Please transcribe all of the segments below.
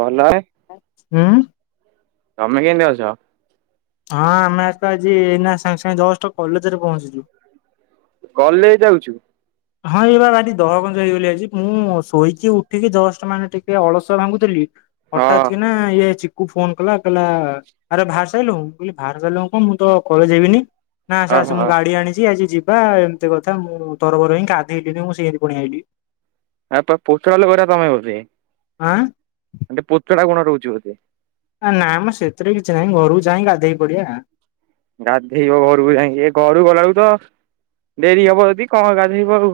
ଭଲ। ହୁଁ। ତମେ କେମିତି ଅଛ? ହଁ ଆମେ ଆ ତ ଆଜି ଏଇନା ସାଙ୍ଗେ ସାଙ୍ଗେ ଜଷ୍ଟ କଲେଜରେ ପହଞ୍ଚିଛୁ। କଲେ ଯାଉଛୁ? ହଁ ଏଇ ବା ଭାରି ଦହଗଞ୍ଜ ହେଇଗଲି ଆଜି ମୁଁ ଶୋଇଚି ଉଠିକି ଜଷ୍ଟ ମାନେ ଟିକେ ଅଳସ ଭାଙ୍ଗୁଥିଲି। ହଁ ହଟାତ୍ କି ନା ଇଏ ଚି କୁ ଫୋନ କଲା କହିଲା ଆରେ ବାହାରି ସାରିଲୁଁ ମୁଁ କହିଲି ବାହାର ସାରିଲୁଣୁ କଣ ମୁଁ ତ କଲେଜ ଯିବିନି। ନା ଆସେ ଆସେ ଓହୋ ମୁଁ ଗାଡ଼ି ଆଣିଛି ଆଜି ଯିବା ଏମିତି କଥା ମୁଁ ତରବର ହିଁ ଗାଧେଇଲିନି ମୁଁ ସେମିତି ପଳେଇ ଆଇଲି। ଆ ତ ପୋଷ୍ଟାଲ୍ କରିବା ତମେ ହେଉଛି। ଆଁ ଆ ଟିକେ ପୋଚଳା ଗୁଣ ରହୁଛି ବୋଧେ? ଆ ନାଁମ ସେଥିରେ କିଛି ନାହିଁ ଘରକୁ ଯାଇ ଗାଧେଇ ପଡ଼ିବା। ଗାଧେଇବ ଘରୁକୁ ଯାଇକି ଘରୁକୁ ଗଲା ବେଳକୁ ତ ଡେରି ହବ ଯଦି କଣ ଗାଧେଇବ ଆଉ।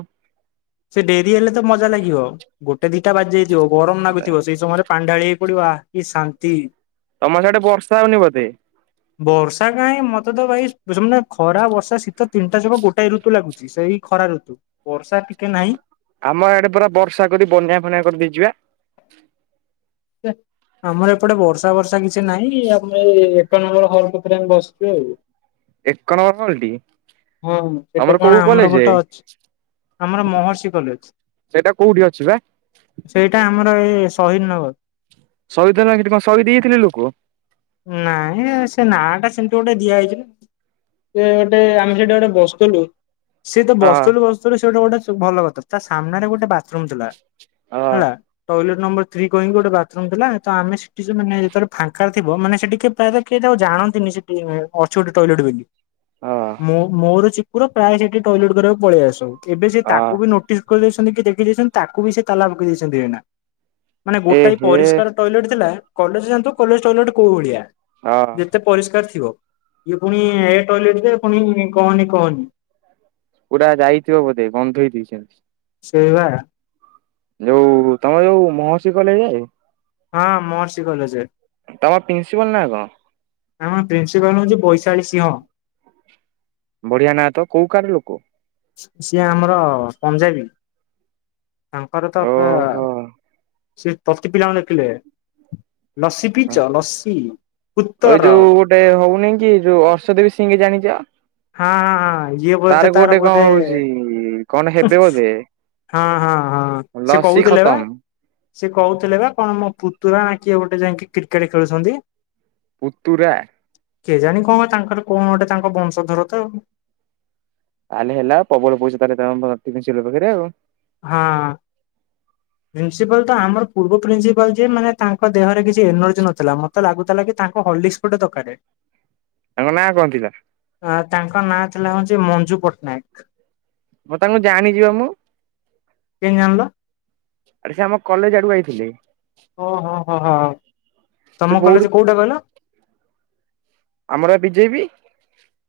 ସେ ଡେରି ହେଲେ ତ ମଜା ଲାଗିବ ଗୋଟେ ଦିଟା ବାଜି ଯାଇଥିବ ଗରମ ଲାଗୁଥିବ ସେଇ ସମୟରେ ପାଣି ଢାଳିହେଇପଡ଼ିବା କି ଶାନ୍ତି। ତମର ସିଆଡ଼େ ବର୍ଷା ହଉନି ବୋଧେ? ବର୍ଷା କାହିଁ ମତେ ତ ଭାଇ [unintelligible] ଖରା ବର୍ଷା ଶୀତ ତିନିଟା ଯାକ ଗୋଟାଏ ଋତୁ ଲାଗୁଛି। ଶେଇ ଖରା ଋତୁ ବର୍ଷା ଟିକେ ନାହିଁ। ଆମ ଆଡ଼େ ପୁରା ବର୍ଷା କରି ବନ୍ୟା ଫନ୍ୟା କରିଦେଇଯିବା। [unintelligible] ଆମର ଏପଟେ ବର୍ଷା ବର୍ଷା କିଛି ନାହିଁ ଆମେ ଏ ଏକ ନମ୍ବର ହଲ କତିରେ ଆମ ବସିଛୁ ଆଉ। ଏକ ନମ୍ବର କଲଟି ହଁ ତମର ସେଟା କୋଉ କଣ କଲେଜ ଆମର ଗୋଟେ ଅଛ ଆମର ମହର୍ଷି କଲେଜ। ସେଇଟା କୋଉଠି ଅଛି ବା? ସେଇଟା ଆମର ଏ ଶହିଦ୍ ନଗର। ଶହିଦ୍ ନ ସେଠୀ କଣ ସହିଦ୍ ହେଇଯାଇଥିଲେ ଲୋକ? ନାଇଁ ଆଉ ସେ ନା ଟା ସେମିତି ଗୋଟେ ଦିଆ ହେଇଛି ନାଁ। ସେ ଗୋଟେ ଆମେ ସେଟା ଗୋଟେ ବସଥୁଲୁ। ସିଏ ତ ବସଥୁଲୁ ହଁ। ବସଥୁଲୁ ସେଗୋଟେ ଗୋଟେ ଭଲ କଥା ତା ସାମ୍ନାରେ ଗୋଟେ ବା [unintelligible] ଥିଲା ହେଲା। ଟଏଲେଟ୍ ନମ୍ବର ଥ୍ରୀ କହିକି ଗୋଟେ ବାଥରୁମ୍ ଥିଲା ତ ଆମେ ସେଠି [unintelligible] ଫାଙ୍କା ଥିବ ମାନେ ସେ ଟିକେ ପ୍ରାୟତଃ କିଏ ଜାଣନ୍ତିନି ସେଠି ଅଛି ଗୋଟେ ଟଏଲେଟ୍ ବୋଲି। ହଁ ମୋ ମୋର ଚିକୁର ପ୍ରାୟ ସେଠି ଟଏଲେଟ୍ କରିବାକୁ ପଳେଇ ଆସୁ ଏବେ ସେ ହଁ ତାକୁ ବି ନୋ ନୋଟିସ୍ କରିଦେଇଛନ୍ତି କି ଦେଖି ଦେଇଛନ୍ତି ତାକୁ ବି ସେ ତାଲା ପକେଇ ଦେଇଛନ୍ତି ମାନେ ଏ ଗୋଟାଏ ହେ ପରିଷ୍କାର ଟଏଲେଟ୍ ଥିଲା କଲେଜ ଜାଣିଥିବା କଲେଜ୍ ଟଏଲେଟ୍ କୋଉ ଭଳିଆ। ହଁ। ଏତେ ପରିଷ୍କାର ଥିବ ଇଏ ପୁଣି ଏ ଟଏଲେଟ୍ ଯେ ପୁଣି କହନି କହନି। [unintelligible] ଯାଇଥିବ ବୋଧେ ବନ୍ଧ ହେଇ ଦେଇଛନ୍ତି। ସେଇ ବା। ଯୋଉ ତମର ଯୋଉ ମହର୍ଷି କଲେଜ ଯାଏ? ହଁ ମହର୍ଷି କଲେଜରେ। ତମ ପ୍ରିନ୍ସିପାଲ୍ ନାଁ କଣ? ଆମ ପ୍ରିନ୍ସିପାଲ୍ ହଉଛି ବୈଶାଳି ସିଂହ। ବଢ଼ିଆ ନାଁ ତ କୋଉ କାହାର ଲୋକ? ସିଏ ଆମର ପଞ୍ଜାବୀ। ତାଙ୍କର ତ ଓହୋ। [unintelligible] ସେ ପ୍ରତି ପିଲାଙ୍କୁ ଲେଖିଲେ। ଲସି ପିଇଛ ଲସି ଏଇ ଉତ୍ତର? ଯୋଉ ଗୋଟେ ହଉନି କି ଯୋଉ ଅର୍ଷଦେବୀ ସିଙ୍ଗ୍ ଜାଣିଛ? ହଁ ହଁ ହଁ ଇଏ ବୋଧେ ତାର ଗୋଟେ କଣ ବୋଧେ ହଉଛି କଣ ହେବେ ବୋଧେ ହଁ ହଁ ହଁ ସେ ଲସି କହୁଥିଲେ ବା। ଖତମ। ସିଏ କହୁଥିଲେ ବା କଣ ମୋ ପୁତୁରା ନା କିଏ ଗୋଟେ ଯାଇକି କ୍ରିକେଟ ଖେଳୁଛନ୍ତି। ପୁତୁରା। କେଜାଣି କଣ ତାଙ୍କର କଣ ଗୋଟେ ତାଙ୍କ ବଂଶଧର ତ ଆଉ। ତାହେଲେ ହେଲା ପ୍ରବଳ ପଇସା ତାହେଲେ [unintelligible] ପାଖରେ ଆଉ। ହଁ। ହଁ ପ୍ରିନ୍ସିପାଲ ତ ଆମର ପୂର୍ବ ପ୍ରିନ୍ସିପାଲ ଯେ ମାନେ ତାଙ୍କ ଦେହରେ କିଛି ଏନର୍ଜି ନଥିଲା ମୋତେ ଲାଗୁଥିଲା କି ତାଙ୍କୁ ହୋର୍ଲିକ୍ସ ଗୋଟେ ଦରକାରେ। ତାଙ୍କ ନାଁ କଣ ଥିଲା? ଅ ତାଙ୍କ ନାଁ ଥିଲା ହଉଛି ମଞ୍ଜୁ ପଟ୍ଟନାୟକ। ମୁଁ ତାଙ୍କୁ ଜାଣିଛି ବା ମୁଁ। କେମିତି ଜାଣିଲ? ସିଏ ଆମ କଲେଜ ଆଡ଼କୁ ଆଇଥିଲେ। ଓହୋ ହୋ ହୋ ସେ ତମ ବହୁତ କଲେଜ କୋଉଟା କହିଲ? ଆମର ବିଜେପି।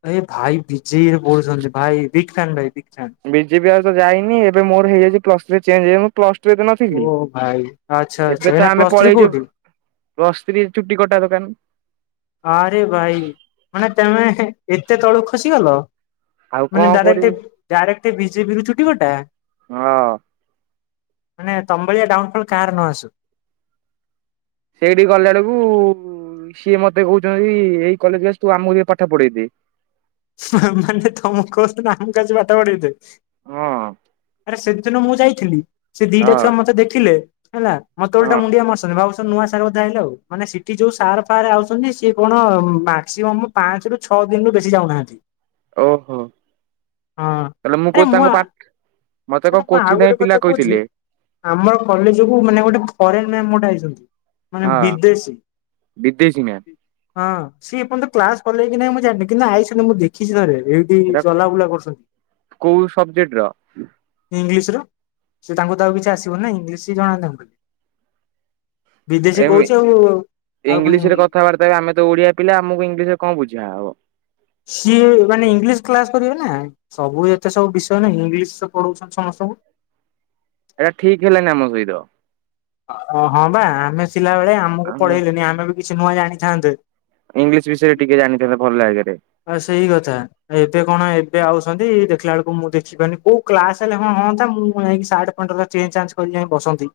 ଏ ଭାଇ ବିଜେପି ରେ ପଢୁଛନ୍ତି ଭାଇ ବିଗ୍ ଫ୍ୟାନ୍ ଭାଇ ବିଗ୍ ଫ୍ୟାନ୍। ବିଜେପି ଆ ତ ଯାଇନି ଏବେ ମୋର ହେଇଯାଇଛି ପ୍ଲସ୍ ଥ୍ରୀ ଚେଞ୍ଜ ହେଇ ପ୍ଲସ ଟୁ ଓ ନଥିଲି ଭାଇ। ଆଚ୍ଛା ଆଚ୍ଛା ଏବେ ତ ଏଇନା ଆମେ ପ୍ଲସ୍ ଥ୍ରୀ ପଳେଇଚୁ। କୋଉଠି ପ୍ଲସ ଥ୍ରୀ ଚୁଟି କଟା ଦୋକାନ। ଆରେ ଭାଇ ମାନେ ତମେ ଏତେ ତଳୁକୁ ଖସିଗଲ। ଆଉ କଣ କରିବୁ ମାନେ [unintelligible] ବିଜେପି ରୁ ଚୁଟି କଟା। ହଁ ମାନେ ତମଭଳିଆ ଡାଉନ୍ ଫଲ୍ କାହାର ନ ଆସୁ। ସେଇଠି ଗଲା ବେଳକୁ ସିଏ ମତେ କହୁଛନ୍ତି ଏଇ କଲେଜରେ ତୁ ଆମକୁ ଟିକେ ପାଠ ପଢେ଼ଇ ଦେ। ସେମାନେ ତମକୁ କହୁଛନ୍ତି ଆମକୁ ଆସି ପାଠ ପଢେ଼ଇ ଦେ ହଁ ଆରେ ସେ ସେ ଦିନ ମୁଁ ଯାଇଥିଲି ସେ ଦିଟା ହଁ ଛୁଆ ମତେ ଦେଖିଲେ ହେଲା ମତେ ଓଲ୍ଟା ହଁ ମୁଣ୍ଡିଆ [unintelligible] ନୂଆ ସାର୍ ବୋଧେ ଆଇଲେ ଆଉ ମାନେ ସେଠି ଯୋଉ ସାର୍ ଫାର୍ ଆଉଚନ୍ତି ସିଏ କଣ ମା ସିଏ [unintelligible] ପାଞ୍ଚରୁ ଛଅ ଦିନରୁ ବେଶୀ ଯାଉନାହାନ୍ତି। ଓହୋ ହଁ ତାଲେ ମୁଁ ଆରେ କହୁ ତାଙ୍କ ପାଠ୍ ମତେ କଁ ମୁଁ ଆଉ ଗୋଟେ କୋଚିନାଇ କଥା ପିଲା କହୁଛି କଇଥିଲେ। ଆମର କଲେଜକୁ ମାନେ ଗୋଟେ ଫରେନ୍ ମ୍ୟାମ୍ ଗୋଟେ ଆଇଚନ୍ତି ମାନେ ହଁ ବିଦେଶୀ। ବିଦେଶୀ ମ୍ୟାମ୍। ହଁ ସିଏ ଏର୍ଯ୍ୟନ୍ତ କ୍ଲାସ୍ କଲେକି ନାଇଁ ମୁଁ ଜାଣିନି କିନ୍ତୁ ଆଇଛନ୍ତି ମୁଁ ଦେଖିଛି ଥରେ [unintelligible] ତି ସେଟା ଚଲାବୁଲା କରୁଛନ୍ତି। କୋଉ ସବଜେକ୍ଟ ର ଇଂଲିଶ୍ ର ସେ ତାଙ୍କୁ ତ ଆଉ କିଛି ଆସିବନି ନା ଇଂଲିଶ୍ [unintelligible] ଜଣା ତାଙ୍କୁ। ବିଦେଶୀ ଏମି କହୁଛି ଆଉ ଆଉ ପୁଣି ଇଂଲିଶ୍ ରେ କଥାବାର୍ [unintelligible] ଆମେ ତ ଓଡିଆ ପିଲା ଆମକୁ ଇଂଲିଶ୍ ରେ କଁ ବୁଝା ହବ। ସିଏ ମାନେ ଇଂଲିଶ୍ କ୍ଲାସ୍ କରିବେ ନା। ସବୁ ଏତେ ସବୁ ବିଷୟ ନା ଇଂଲିଶ୍ [unintelligible] ପଢଉଛନ୍ତି ସମସ୍ତଙ୍କୁ। [unintelligible] ଠିକ୍ ହେଲାନି ଆମ ସହିତ। ଅ ହଁ ବା ଆମେ ସିଲାବେଳେ ଆମକୁ ପଢେଇଲେନି ଆମେ ବି କିଛି ନୂଆ ଜାଣିଥାନ୍ତେ। ଇଂଲିଶ୍ ବିଷୟରେ ଟିକେ ଜାଣି [unintelligible] ଭଲ୍ ଲାଗେ ରେ। ହଁ ସେଇ କଥା। ଏବେ କଣ ଏବେ ଆଉସନ୍ତି ଦେଖିଲା ଆଳକୁ ମୁଁ ଦେଖି [unintelligible] କୋଉ କ୍ଲାସ୍ ହେଲେ ହଁ ହନ୍ତା ମୁଁ ଯାଇଁକି ସାଟ [unintelligible] ଚେଞ୍ଜ୍ ଚାଞ୍ଜ୍ କରି ଯାଇଁ ବସନ୍ତି।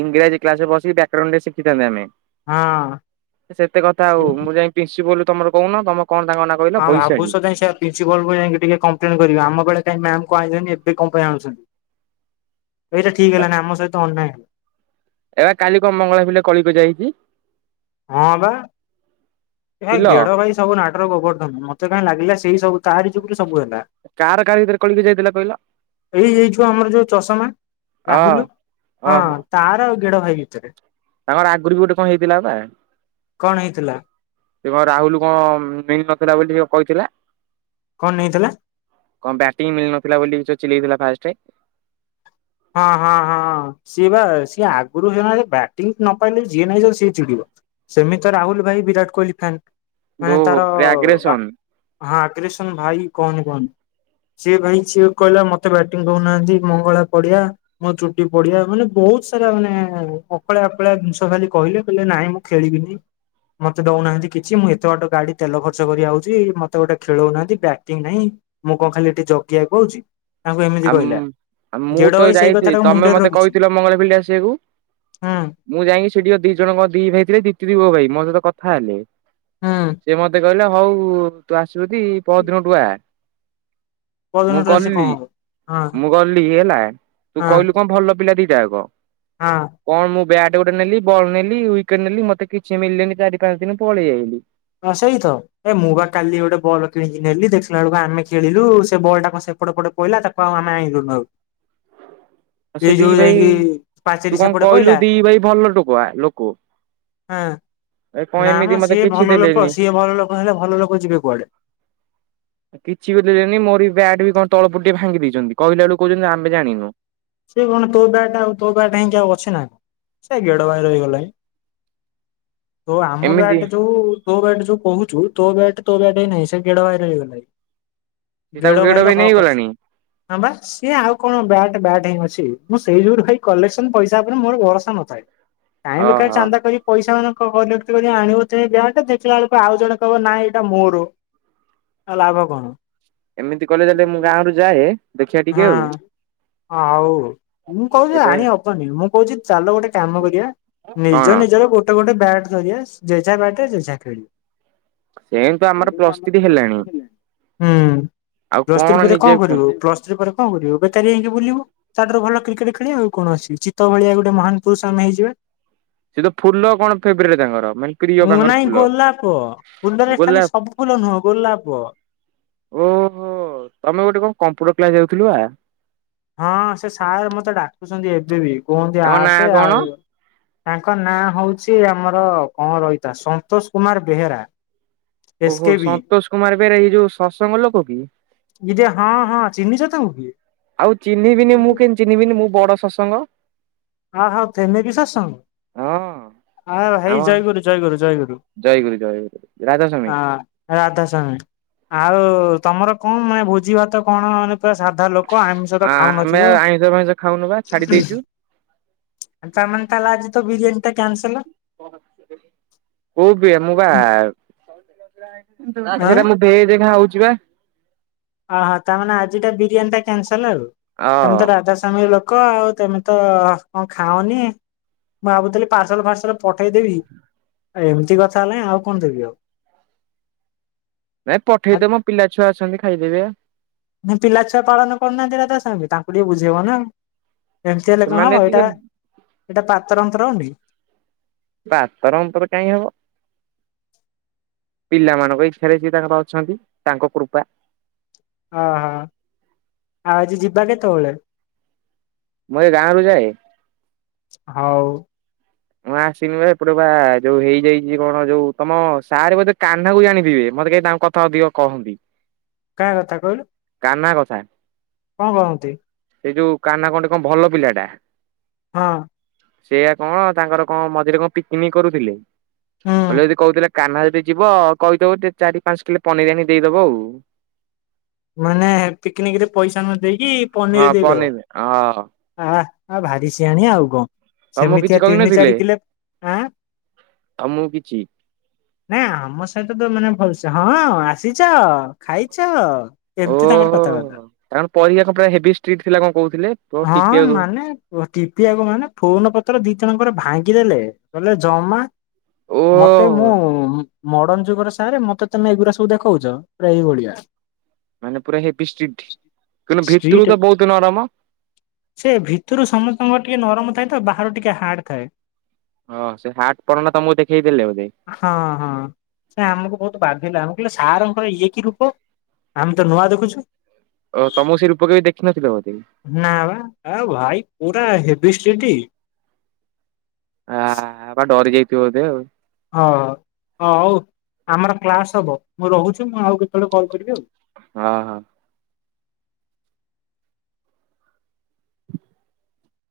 ଇଂରାଜୀ କ୍ଲାସ୍ ରେ ବସିକି ବ୍ୟାକରଣ ଟିକେ ଶିଖିଥାନ୍ତେ ଆମେ ହଁ। [unintelligible] ସେତେ କଥା ଆଉ ମୁଁ ଯାଇଁ ପ୍ରିନ୍ସିପୁଲ୍ ତମର କହୁନ ତମ କଣ ତାଙ୍କ ନା ହଁ ଭାବୁସ କାଇଁ [unintelligible] ପ୍ରିନ୍ସିପାଲକୁ ଯାଇଁକ ଟିକେ କମ୍ପ୍ଲେନ୍ କରିବା ଆମେ ବେଳେ କାଇଁ ମ୍ୟାମ୍ କୁ ଆଇଁଲେନି ଏବେ କଁ ପାଇଁ ଆଣୁଛନ୍ତି। ଏଇଟା ଠିକ୍ ହେଲାନି ଆମ ସହିତ ଅନ୍ୟାୟ। ଏ ବା କାଲି କଁ ମଙ୍ଗଳା ପିଲେ କଳିକଜିଆ ହେଇଚି? ହଁ ବା। ଏ ଭାଇ ପିଲ ଗେଡ ଭାଇ ସବୁ ନାଟର ଗୋବର୍ଦ୍ଧନ ମତେ କାଇଁ ଲାଗିଲା ସେଇ ସବୁ ତାରି ଯୁଗୁରୁ ସବୁ ହେଲା। କାହାର [unintelligible] ଭିତରେ କଳିି? ଏଇ ଏଇ ଛୁଆ ଆମର ଯୋଉ ଚଷମା ଅ ରାହୁଲୁ ହଁ। ଓହୋ ତାର ଆଉ ଗେଡ଼ ଭାଇ ଭିତରେ। ତାଙ୍କର ଆଗରୁ ବି ଗୋଟେ କଁ ହେଇଥିଲା ବା? କଣ ହେଇଥିଲା? ସେ କଁ ରାହୁଲୁ କଁ ମିଳିନଥିଲା ବୋଲି [unintelligible] କହିଥିଲା। କଁ ନେଇଥିଲା? କଁ ବ୍ୟାଟିଂ ମିଳିନଥିଲା ବୋଲି ଯୋଉ ଚିଲେଇଥିଲା ଫାଷ୍ଟେ। ହଁ-ହଁ-ହଁ ସିଏ ବା ସିଏ ଆଗୁରୁ [unintelligible] ବ୍ୟାଟିଂ ନ ପାଇଲେ ଯିଏ ନାଇଁ [unintelligible] ସିଏ ଚିଡିବ। ସେମିତି ତ ରାହୁଲ୍ ଭାଇ ବିରାଟ କୋହଲି ଫ୍ୟାନ୍ ମାନେ ଓହୋ ତାର ପୁରା ଆଗ୍ରେସନ ଆ ହଁ ଆଗ୍ରେସନ୍ ଭାଇ କହନି କହନି। ସିଏ ଭାଇ ସିଏ କହିଲା ମତେ ବ୍ୟାଟିଂ ଦଉନାହାନ୍ତି ମଙ୍ଗଳା ପଡିଆ। ମୋ ଚୁଟି ପଡିଆ ମାନେ ବହୁତ୍ ସାରା ମାନେ ଅକଳିଆ ଅକଳିଆ ଜିନିଷ ଖାଲି କହିଲେ କହିଲେ ନାଇଁ ମୁଁ ଖେଳିବିନି। ମତେ ଦଉନାହାନ୍ତି କିଛି ମୁଁ ଏତେ ବାଟ ଗାଡି ତେଲ ଖର୍ଚ୍ଚ କରି ଆଉଚି ମତେ ଗୋଟେ ଖେଳଉନାହାନ୍ତି ବ୍ୟାଟିଂ ନାଇଁ। ମୁଁ କଁ ଖାଲି ଏଠି ଜଗିଆକୁ ଆଉଚି ତାଙ୍କୁ ଏମିତି ଆମ କହିଲା। ଆଉ ମୁଁ ଗେଡ ତ ଭାଇ ସେଇ ଯାଇଥିଲି କଥାଟାକୁ ତମେ ମୁଣ୍ଡରେ ମତେ ରଖିଛି କହିଥିଲ ମଙ୍ଗଳା ପିଣ୍ଢା ଆସିଆକୁ। ହୁଁ। ମୁଁ ଯାଇକି ସେ ଟିକେ ଦି ଜଣକ ଦି ଭାଇ ଥିଲେ ଦିିତ ଦିୋ [unintelligible] ଭାଇ ମୋ ସହିତ କଥା ହେଲେ। ସେ ମତେ କହିଲେ ହଉ ତୁ ଆସିବୁ ତି ପହର ଦିନ ଟୁ ଆ। ପହର ମୁଁ ଦିନଠୁ ସେ କଣ ଗଲି ହବ [unintelligible] ମୁଁ ଗଲି ହେଲା ତୁ ହଁ କହିଲୁ କଣ ଭଲ ପିଲା ଦିଟା ଆକ। ହଁ। କଣ ମୁଁ ବ୍ୟାଟ ଗୋଟେ ନେଲି ବଲ୍ ନେଲି ୱିକେଟ ନେଲି ମତେ କିଛି ମିଳିଲାନି ଚାରି ପାଞ୍ଚ ଦିନ ପଳେଇ ଆଇଲି। ହଁ ସେଇ ତ। ଏ ମୁଁ ବା କାଲି ଗୋଟେ ବଲ୍ କିଣିିକି ନେଲି ଦେଖିଲା ବେଳକୁ ଆମେ ଖେଳିଲୁ ସେ ବଲ୍ ଟା କଣ ସେପଟେ ପଟେ କହିଲା ତାକୁ ଆଉ ଆଣିଲୁନୁ ଆଉ। [inaudible] ଆଉ ଏଇ ସେ ଦି ଯୋଉ ଭାଇ ଯାଇକି ପାଚେରୀ ତୁ କଣ ସେପଟେ କହିଲୁ ପଇଲା ଦି ଭାଇ ଭଲ ଟୋକା ଲୋକ ହଁ ଏ କଣ ଏମିତି ମତେ କିଛି ଦେଲେନି। ହଁ ସିଏ ଭଲ ଲୋକ ହେଲେ ଭଲ ଲୋକ ଯିବେ କୁଆଡେ? [inaudible] କିଛିବି ଦେଲେନି ମୋରି ବ୍ୟାଡ୍ ବି କଣ ତଳେ ପକେଇ ଭାଙ୍ଗି ଦେଇଛନ୍ତି କହିଲା ବେଳକୁ କହୁଛନ୍ତି ଆମେ ଜାଣିନୁ। ସେ କଣ ତୋ ବ୍ୟାଟ ଟା ଆଉ ତୋ ବ୍ୟାଟ ଟା ହେଇକି ଆଉ ଅଛି ନା କଣ ସେ ଗେଡ ଭାଇ ର ହେଇଗଲାଣି। [inaudible] ହଉ ଆମ ଏମିତି ବ୍ୟାଟ ଯୋଉ ତୋ ବ୍ୟାଟ ଯୋଉ କହୁଛୁ ତୋ ବ୍ୟାଟ ତୋ ବ୍ୟାଟ ହେଇକି ଆଉ ନାହିଁ ସେ ଗେଡ ଭାଇର ହେଇଗଲାଣି। ସେ ତାକୁ ଗେଡ ଭାଇର ପାଇଁ ହକ୍ ଅଛି ନେଇଗଲାଣି ହଁ ବା ସିଏ ଆଉ କଣ ବ୍ୟାଟ ବ୍ୟାଟ ମୁଁ ସେଇ ଯୋଉ କଲେସନ ପଇସା ଉପରେ ମୋର ଭରସା ନଥାଏ କାଇଁ ବେକାର ଓହୋ ଚାନ୍ଦତା କରି ପଇସା ମାନେତି [unintelligible] ଆଣିବ ଯାହାେ ଦେଖିଲା ବେଳକୁ ଆଉ ଜଣେ କହ ନାଁ ଏଇଟା ମୋର। ଆଉ ଲାଭ କଣ? ଏମିତି କଲେ ହେଲେ ମୁଁ ଗାଁ ରୁ ଯାଏ ଦେଖିବା ଟିକେ ଆଉ। ହଉ ମୁଁ କହୁଛି ଏବେ ଆଣିହବନି ମୁଁ କହୁଛି ଚାଲ ଗୋଟେ କାମ କରିବା କଣ ନିଜ ନିଜର ଗୋଟେ ଗୋଟେ ବ୍ୟାଟ ଧରିବା ଜେଝା ବ୍ୟାଟରେ ଜେଝା ଖେଳିବା। ଯେହେତୁ ଆମର ପ୍ଲସଥ୍ରୀ ହେଲାଣି। ହୁଁ ଆଉ ପ୍ଲସ୍ ଥ୍ରୀ ପରେ କଣ ନିଜେ କରିବୁ ପ୍ଲସ୍ ଥ୍ରୀ ପରେ କଣ କରିବୁ ବେକାରୀ ହେଇକି ବୁଲିବୁ। ତାଠାରୁ ଭଲ କ୍ରିକେଟ ଖେଳିବା ଆଉ କଣ ଅଛି ଚିତ ଭଳିଆ ଗୋଟେ ମହାନ ପୁରୁଷ ଆମେ ହେଇଯିବା। ସେ ତ ଫୁଲ କଣ ଫେବ୍ରଟ ତାଙ୍କର ମାନ ହଁ ନାଇଁ ଗୋଲାପ ଫୁଲରେ ଖାଲି ଗୋଲାପ ସବୁ ଫୁଲ ନୁହଁ ଗୋଲାପ। ଓହୋ ତମେ ଗୋଟେ କଣ କମ୍ପ୍ୟୁଟର କ୍ଲାସ ଯାଉଥିଲ ବା। ହଁ ସେ ସାର୍ ମତେ ଡାକୁଛନ୍ତି ଏବେ ବି କୁହନ୍ତି ତାଙ୍କ ନାଁ ଆସେ କଣ ଆଉ ତାଙ୍କ ନାଁ ହଉଛି ଆମର କଣ ରହିଥା ସନ୍ତୋଷ କୁମାର ବେହେରା। ଏସ୍ ଓହୋ କେ ବି ସନ୍ତୋଷ କୁମାର ବେହେରା ଏଇ ଯୋଉ ସତ୍ସଙ୍ଗ ଲୋକ କି? ଇରେ ହଁ ହଁ ଚିିହ୍ନିଛ ତାଙ୍କୁ କି? ଆଉ ଚିହ୍ନିବିନି ମୁଁ କେମିତି ଚିହ୍ନିବିନି ମୁଁ ବଡ ସତ୍ସଙ୍ଗ। ଆ ହ ତମେ ବି ସସ୍ତଙ୍ଗ। ହଁ ଆ ଆମ ହେଇ ଜୟଗୁରୁ ଜୟଗୁରୁ ଜୟଗୁରୁ। [unintelligible] ରାଧା ସ୍ୱାମୀ ଆଉ ତମର କଣ ମାନେ ଭୋଜି ଭାତ କଣ ମାନେ ତ ସାଧା ଲୋକ ଆମିଷ ତ ଆମେ ଖାଉନଥିବ। ଆଇଁଷ ଫାଇଁଷ ଖାଉନୁ ବା ଛାଡି ଦେଇଛୁ ତାମାନେ ତାଲା ଆଜି ତ ବିରିୟାନୀ ଟା କ୍ୟାନ୍ସଲ। କୋଉ ବିିଏ ମୁଁ ପା [unintelligible] ଆଁ ସେଟା ମୁଁ ଏ ଜେଗା ହଉଛି ବା। ଅହୋ ତାମାନେ ଆଜିଟା ବିରିୟାନୀଟା କ୍ୟାନସଲ୍ ଆଉ, ତମେ ହଁ ତ ରାଧାସ୍ଵାମୀ ଲୋ କ ଆଉ ତମେ ତ କଣ ଖାଅନି, ମୁଁ ଭାବୁଥିଲି ପାର୍ସଲ ଫାର୍ସଲ ପଠେଇଦେବି, ଆଉ ଏମିତି କଥା ନାଇଁ ଆଉ କଣ ଦେବି ଆଉ? ନାଇଁ ପଠେଇଦେ ମୋ ଆଉ ପିଲା ଛୁଆ ଅଛନ୍ତି ଖାଇଦେବେ। ନା ପିଲାଛୁଆ ପାଳନ କରୁନାହାନ୍ତି ରାଧାସ୍ୱାମୀ ତାଙ୍କୁ ଟିକେ ବୁଝେଇବ ନା। ଏମିତି ହେଲେ କଣ ହବ ସେମାନେ ଏଇଟା, ଟିକେ ଏଇଟା ପାତ ଅନ୍ତର ହଉନି। ପାତର ଅନ୍ତର କାଇଁ ହବ। ପିଲାମାନଙ୍କ ଇଚ୍ଛାରେ ଯିଏ ତାଙ୍କର ଅଛନ୍ତି ତାଙ୍କ କୃପା। ଓହୋ, ଆଉ ଆଜି ଯିବା କେତୋଳେ? ମୁଁ ଏ ଗାଁରୁ ଯାଏ। ହଉ। ମୁଁ ଆସିନି ବା ଏପଟେ ବା ଯୋଉ ହେଇଯାଇଛି କଣ ଯୋଉ ତମ ସାର୍ ବୋଧେ କାହ୍ନାକୁ ଜାଣିଥିବେ ମତେ କାହି ତାଙ୍କ କ ଥା ଅଧିକ କହନ୍ତି। କାହା କଥା କହିଲୁ? କାହ୍ନା କଥା। କଣ କହନ୍ତି? ଏଇ ଯୋଉ କାହ୍ନା କଁଟେ କଣ ଭଲ ପିଲାଟା। ହଁ ସେଇଆ କଣ ତାଙ୍କର କଣ ମଝିରେ କଣ ପିକିନିକ୍ କରୁଥିଲେ, ହୁଁ କହିଲେ ଯଦି କହୁଥିଲେ କାହ୍ନା ଯଦି ଯିବ କହିଦବ ଟିଏ ଚାରି ପାଞ୍ଚ କିଲେ ପନିର୍ ଆଣି ଦେଇଦବ ଆଉ। ମାନେ ପିକିନିକରେ ପଇସା ନ ଦେଇକି ପନିର୍ ହଁ ଦେଇଦବ। ପନିର ହଁ ଆଃ, ଆ ଭାରି ସିଆଣିଆ ଆଉ କଣ, ତମକୁ କିଛି ସେମିତିଆ ତିନି କହିନଥିଲେ ଚାରି କିଲେ, ଆଁ। ଆ ମୁଁ କିଛି ନାଇଁ ଆମ ସହିତ ତ ମାନେ ଭଲସେ ହଁ ଆସିଛ, ଖାଇଛ ଏମିତି ତାଙ୍କର କଥାବାର୍ତ୍ତା। ହେରାଙ୍କର ପରିକ୍ଷା କଣ ପୁରା ହେଭି ଷ୍ଟ୍ରିଟ୍ ଥିଲା କଣ କହୁଥିଲେ? ପୁରା ହଁ ଟିପିବାକୁ ମାନେ ଓ ଟିପିବାକୁ ମାନେ ଫୋନ ପତ୍ର ଦି ଜଣଙ୍କର ଭାଙ୍ଗିଦେଲେ କହିଲେ ଜମା ଦଉ ମତେ ଓହୋ ମୁଁ ମର୍ଡ଼ନ୍ ଯୁଗରେ ସାର୍ ମତେ ତମେ ଏଗୁରା ସବୁ ଦେଖଉଛ, ପୁରା ଏଇଭଳିଆ। ମାନେ ପୁରା ହେବି ଷ୍ଟ୍ରିଟ୍, କିନ୍ତୁ ଷ୍ଟ୍ରିଟ ଭିତରୁ ତ ବହୁତ ନରମ। ସେ ଭିତରୁ ସମସ୍ତଙ୍କର ଟିକେ ନରମ ଥାଏ ତ ବାହାରୁ ଟିକେ ହାର୍ଡ ଥାଏ। ଓଃ ସେ ହାର୍ଡ଼ ପଣଟା ତମକୁ ଦେଖେଇଦେଲେ ବୋଧେ? ହଁ ହଁ, ନା ଆମକୁ ବହୁତ ବାଧିଲା ଆମେ କହିଲୁ ସାରଙ୍କର ଇଏ କି ରୂପ? ଆମେ ତ ନୂଆ ଦେଖୁଛୁ। ଓ ତମକୁ ସେ ରୂପ କେବେ ଦେଖିନଥିଲେ ବୋଧେ କି? ନାଁ ବା, ଆ ଭାଇ ପୁରା ହେବି ଷ୍ଟ୍ରିଟ୍। ଆ, ବା ଡରି ଯାଇଥିବ ବୋଧେ ଆଉ। ହଁ, ହଁ ହଉ, ଆମର କ୍ଲାସ୍ ହବ ମୁଁ ରହୁଛି ମୁଁ ଆଉ କେତଳେ କଲ୍ କରିବି ଆଉ। ହଁ, ହଁ।